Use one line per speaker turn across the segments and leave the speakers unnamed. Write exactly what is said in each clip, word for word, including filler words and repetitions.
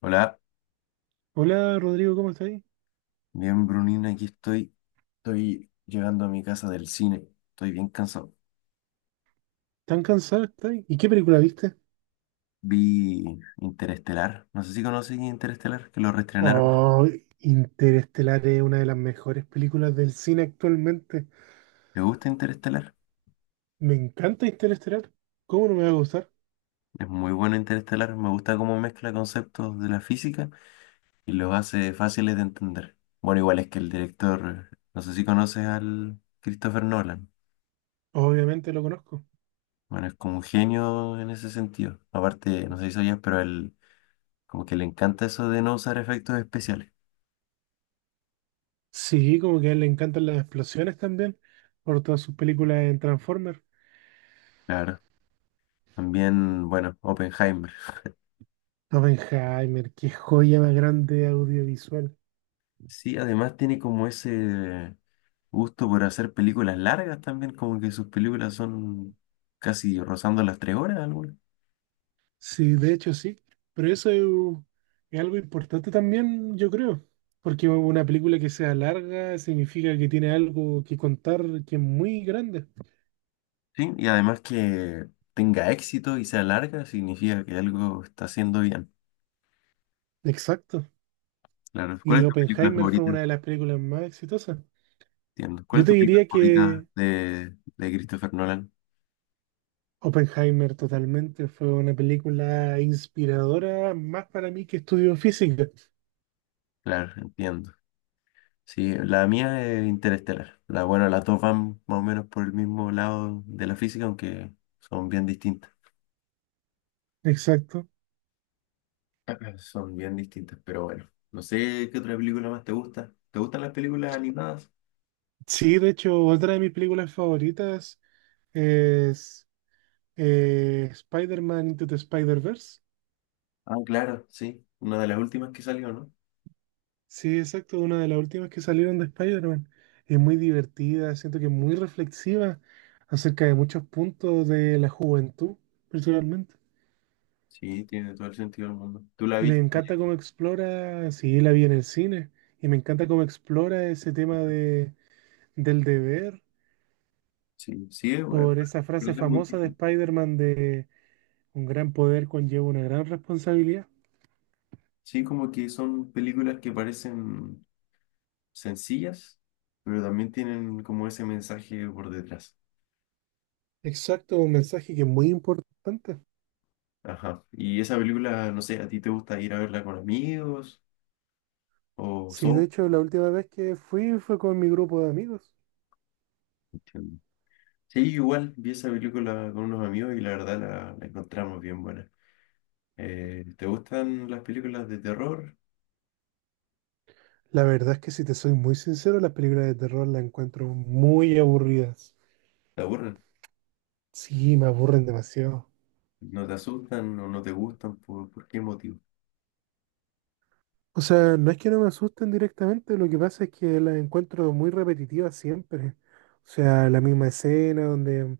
Hola,
Hola Rodrigo, ¿cómo estáis?
bien Brunina, aquí estoy. Estoy llegando a mi casa del cine. Estoy bien cansado.
¿Tan cansado estáis? ¿Y qué película viste?
Vi Interestelar. No sé si conoces Interestelar, que lo reestrenaron.
Oh, Interestelar es una de las mejores películas del cine actualmente.
¿Te gusta Interestelar?
Me encanta Interestelar. ¿Cómo no me va a gustar?
Es muy bueno Interestelar. Me gusta cómo mezcla conceptos de la física y los hace fáciles de entender. Bueno, igual es que el director, no sé si conoces al Christopher Nolan.
Obviamente lo conozco.
Bueno, es como un genio en ese sentido. Aparte, no sé si sabías, pero a él como que le encanta eso de no usar efectos especiales.
Sí, como que a él le encantan las explosiones también, por todas sus películas en Transformers.
Claro. También, bueno, Oppenheimer.
Oppenheimer, qué joya más grande audiovisual.
Sí, además tiene como ese gusto por hacer películas largas también, como que sus películas son casi rozando las tres horas algunas.
Sí, de hecho sí, pero eso es, es algo importante también, yo creo, porque una película que sea larga significa que tiene algo que contar que es muy grande.
Sí, y además que tenga éxito y sea larga significa que algo está haciendo bien.
Exacto.
Claro. ¿Cuál
Y
es tu película
Oppenheimer fue
favorita?
una de las películas más exitosas.
Entiendo. ¿Cuál
Yo
es
te
tu película
diría
favorita
que
de, de Christopher Nolan?
Oppenheimer totalmente fue una película inspiradora más para mí que estudio física.
Claro, entiendo. Sí, la mía es Interestelar. La, bueno, las dos van más o menos por el mismo lado de la física, aunque son bien distintas.
Exacto.
Son bien distintas, pero bueno. No sé qué otra película más te gusta. ¿Te gustan las películas animadas?
Sí, de hecho, otra de mis películas favoritas es eh, Spider-Man Into the Spider-Verse.
Ah, claro, sí. Una de las últimas que salió, ¿no?
Sí, exacto, una de las últimas que salieron de Spider-Man. Es muy divertida, siento que es muy reflexiva acerca de muchos puntos de la juventud, personalmente.
Sí, tiene todo el sentido del mundo. ¿Tú la
Y me
viste?
encanta cómo explora, sí, la vi en el cine, y me encanta cómo explora ese tema de, del deber,
Sí, sí, es bueno,
por esa
pero
frase
es muy
famosa de
difícil.
Spider-Man de un gran poder conlleva una gran responsabilidad.
Sí, como que son películas que parecen sencillas, pero también tienen como ese mensaje por detrás.
Exacto, un mensaje que es muy importante.
Ajá. Y esa película, no sé, ¿a ti te gusta ir a verla con amigos o
Sí, de
solo?
hecho, la última vez que fui fue con mi grupo de amigos.
Entiendo. Sí, igual vi esa película con unos amigos y la verdad la, la encontramos bien buena. Eh, ¿te gustan las películas de terror?
La verdad es que si te soy muy sincero, las películas de terror las encuentro muy aburridas.
¿Te aburren?
Sí, me aburren demasiado.
¿No te asustan o no te gustan? ¿Por, por qué motivo?
O sea, no es que no me asusten directamente, lo que pasa es que las encuentro muy repetitivas siempre. O sea, la misma escena donde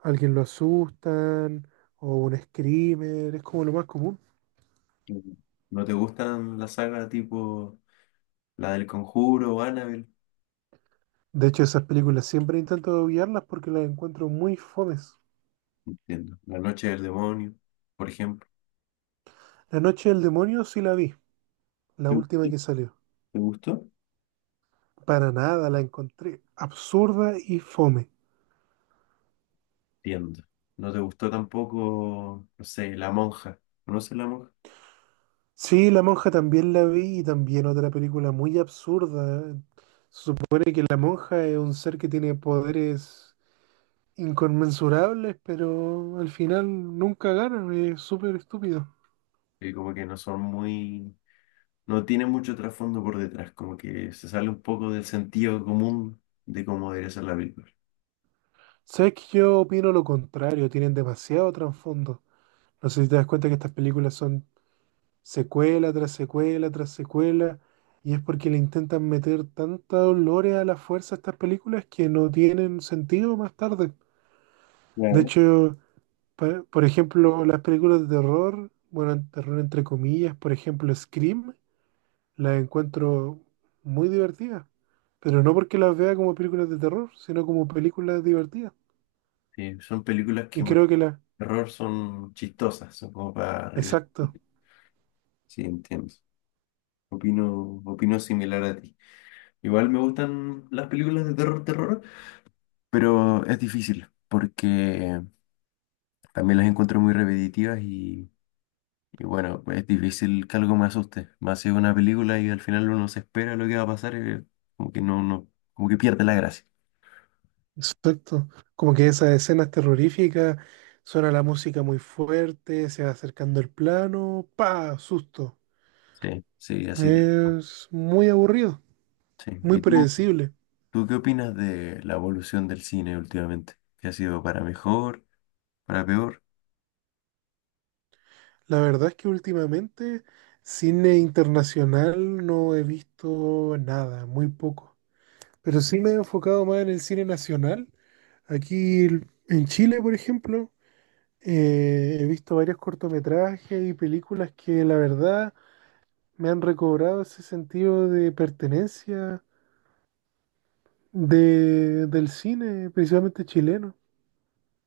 alguien lo asustan o un screamer, es como lo más común.
Mm. ¿No te gustan las sagas tipo la del Conjuro o Annabelle?
De hecho, esas películas siempre intento obviarlas porque las encuentro muy fomes.
Entiendo. La Noche del Demonio, por ejemplo.
La Noche del Demonio sí la vi, la
¿Te gustó?
última que salió.
¿Te gustó?
Para nada, la encontré absurda y fome.
Entiendo. ¿No te gustó tampoco, no sé, La Monja? ¿Conoces La Monja?
Sí, La Monja también la vi y también otra película muy absurda. ¿Eh? Se supone que la monja es un ser que tiene poderes inconmensurables, pero al final nunca gana, es súper estúpido.
Que como que no son muy... No tiene mucho trasfondo por detrás, como que se sale un poco del sentido común de cómo debería ser la película.
Sabes que yo opino lo contrario, tienen demasiado trasfondo. No sé si te das cuenta que estas películas son secuela tras secuela tras secuela, y es porque le intentan meter tanta dolores a la fuerza a estas películas que no tienen sentido más tarde. De
Claro.
hecho, Por, por ejemplo, las películas de terror, bueno, terror entre comillas, por ejemplo, Scream, las encuentro muy divertidas, pero no porque las vea como películas de terror, sino como películas divertidas.
Sí, son películas que
Y creo que las,
terror son chistosas, son como para reír.
exacto,
Sí, entiendo. Opino, opino similar a ti. Igual me gustan las películas de terror, terror, pero es difícil porque también las encuentro muy repetitivas y, y bueno, pues es difícil que algo me asuste. Más si es una película y al final uno se espera lo que va a pasar y como que no, no, como que pierde la gracia.
exacto, como que esas escenas terroríficas, suena la música muy fuerte, se va acercando el plano, pa, susto.
Sí, sí, así de.
Es muy aburrido,
Sí.
muy
¿Y tú,
predecible.
tú qué opinas de la evolución del cine últimamente? ¿Qué ha sido para mejor, para peor?
La verdad es que últimamente cine internacional no he visto nada, muy poco. Pero sí me he enfocado más en el cine nacional. Aquí l- en Chile, por ejemplo, eh, he visto varios cortometrajes y películas que la verdad me han recobrado ese sentido de pertenencia de- del cine, principalmente chileno.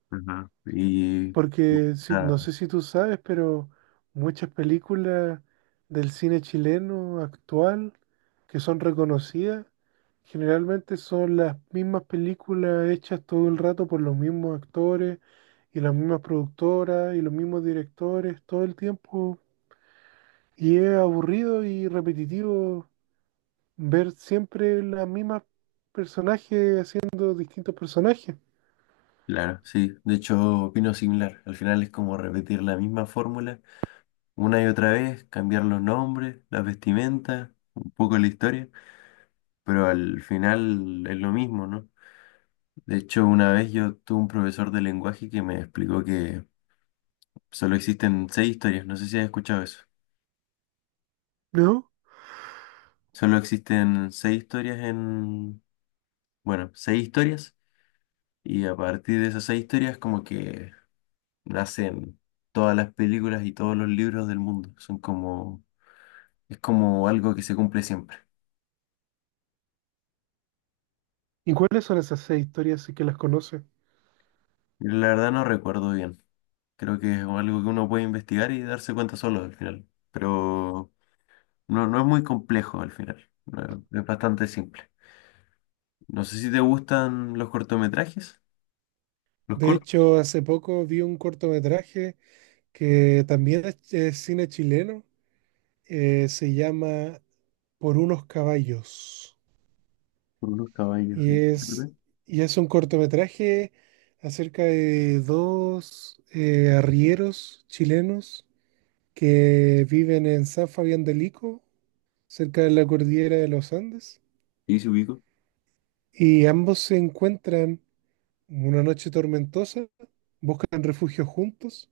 Ajá. Y
Porque si-
ah,
no sé si tú sabes, pero muchas películas del cine chileno actual que son reconocidas, generalmente son las mismas películas hechas todo el rato por los mismos actores y las mismas productoras y los mismos directores todo el tiempo. Y es aburrido y repetitivo ver siempre las mismas personajes haciendo distintos personajes,
claro, sí. De hecho, opino similar. Al final es como repetir la misma fórmula una y otra vez, cambiar los nombres, las vestimentas, un poco la historia, pero al final es lo mismo, ¿no? De hecho, una vez yo tuve un profesor de lenguaje que me explicó que solo existen seis historias. No sé si has escuchado eso.
¿no?
Solo existen seis historias en, bueno, seis historias. Y a partir de esas seis historias, como que nacen todas las películas y todos los libros del mundo. Son como, es como algo que se cumple siempre.
¿Y cuáles son esas seis historias si que las conoces?
Y la verdad no recuerdo bien. Creo que es algo que uno puede investigar y darse cuenta solo al final. Pero no, no es muy complejo al final. No, es bastante simple. No sé si te gustan los cortometrajes. Los
De
cortos
hecho, hace poco vi un cortometraje que también es, es cine chileno. eh, se llama Por unos caballos.
por unos caballos.
Y
¿Eh?
es,
¿Verdad?
y es un cortometraje acerca de dos eh, arrieros chilenos que viven en San Fabián del Ico, cerca de la cordillera de los Andes.
Sí, se ubico.
Y ambos se encuentran una noche tormentosa, buscan refugio juntos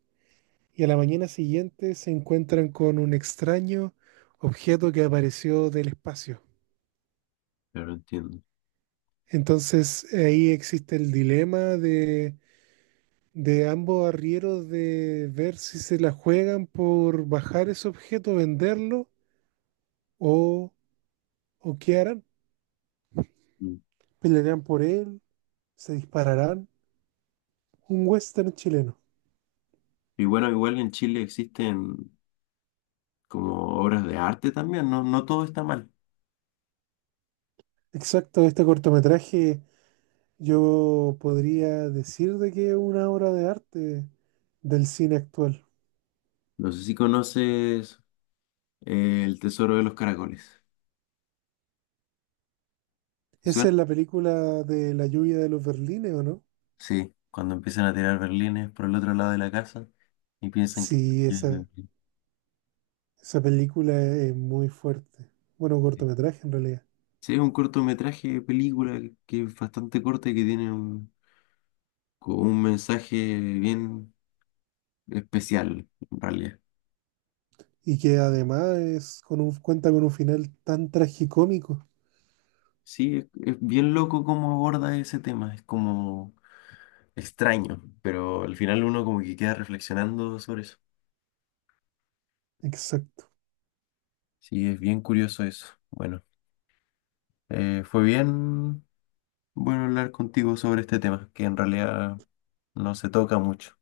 y a la mañana siguiente se encuentran con un extraño objeto que apareció del espacio.
Pero no entiendo.
Entonces ahí existe el dilema de, de ambos arrieros de ver si se la juegan por bajar ese objeto, venderlo o, o qué harán.
Mm.
¿Pelearán por él? ¿Se dispararán? Un western chileno.
Y bueno, igual en Chile existen como obras de arte también. No, no todo está mal.
Exacto, este cortometraje yo podría decir de que es una obra de arte del cine actual.
No sé si conoces El tesoro de los caracoles. ¿Te
Esa
suena?
es la película de la lluvia de los Berlines, ¿o no?
Sí, cuando empiezan a tirar berlines por el otro lado de la casa y piensan que...
Sí, esa,
Sí,
esa película es muy fuerte. Bueno, un cortometraje en realidad.
sí, es un cortometraje de película que es bastante corta y que tiene un, como un mensaje bien especial, en realidad.
Y que además es con un, cuenta con un final tan tragicómico.
Sí, es, es bien loco cómo aborda ese tema, es como extraño, pero al final uno como que queda reflexionando sobre eso.
Exacto.
Sí, es bien curioso eso. Bueno, eh, fue bien. Bueno, hablar contigo sobre este tema, que en realidad no se toca mucho.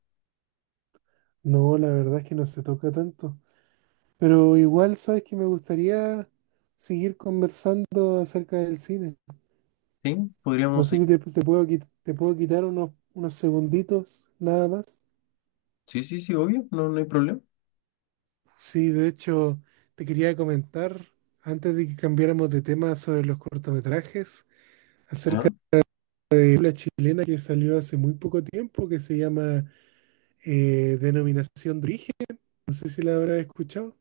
No, la verdad es que no se toca tanto. Pero igual, sabes que me gustaría seguir conversando acerca del cine.
¿Sí?
No
¿Podríamos
sé si
seguir?
te, te puedo, qui- te puedo quitar unos, unos segunditos, nada más.
Sí, sí, sí, obvio, no, no hay problema.
Sí, de hecho, te quería comentar, antes de que cambiáramos de tema sobre los cortometrajes, acerca
Ah,
de una chilena que salió hace muy poco tiempo, que se llama eh, Denominación de Origen, no sé si la habrás escuchado,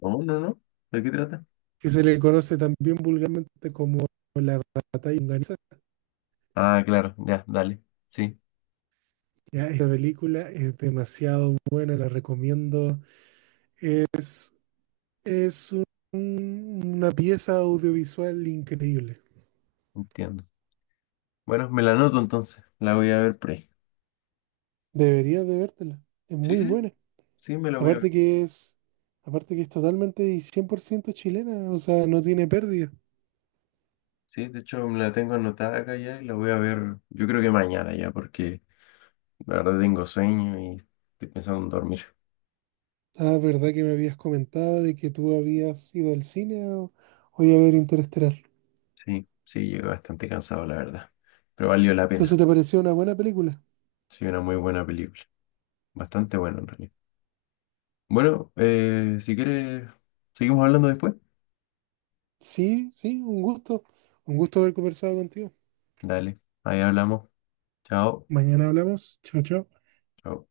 no, no, no. ¿De qué trata?
que se le conoce también vulgarmente como La Batalla Unganesa.
Ah, claro, ya, dale. Sí,
Ya, esta película es demasiado buena, la recomiendo. Es, es un- una pieza audiovisual increíble.
entiendo. Bueno, me la anoto entonces, la voy a ver por ahí.
Deberías de vértela, es
Sí,
muy
sí,
buena.
sí, me la voy a ver.
Aparte que es, aparte que es totalmente y cien por ciento chilena, o sea, no tiene pérdida.
Sí, de hecho me la tengo anotada acá ya y la voy a ver, yo creo que mañana ya, porque la verdad tengo sueño y estoy pensando en dormir.
La verdad que me habías comentado de que tú habías ido al cine o, o iba a ver Interestelar.
Sí, sí, llego bastante cansado, la verdad, pero valió la pena.
Entonces, ¿te pareció una buena película?
Sí, una muy buena película. Bastante bueno en realidad. Bueno, eh, si quieres, seguimos hablando después.
Sí, sí, un gusto. Un gusto haber conversado contigo.
Dale, ahí hablamos. Chao.
Mañana hablamos. Chao, chao.
Chao.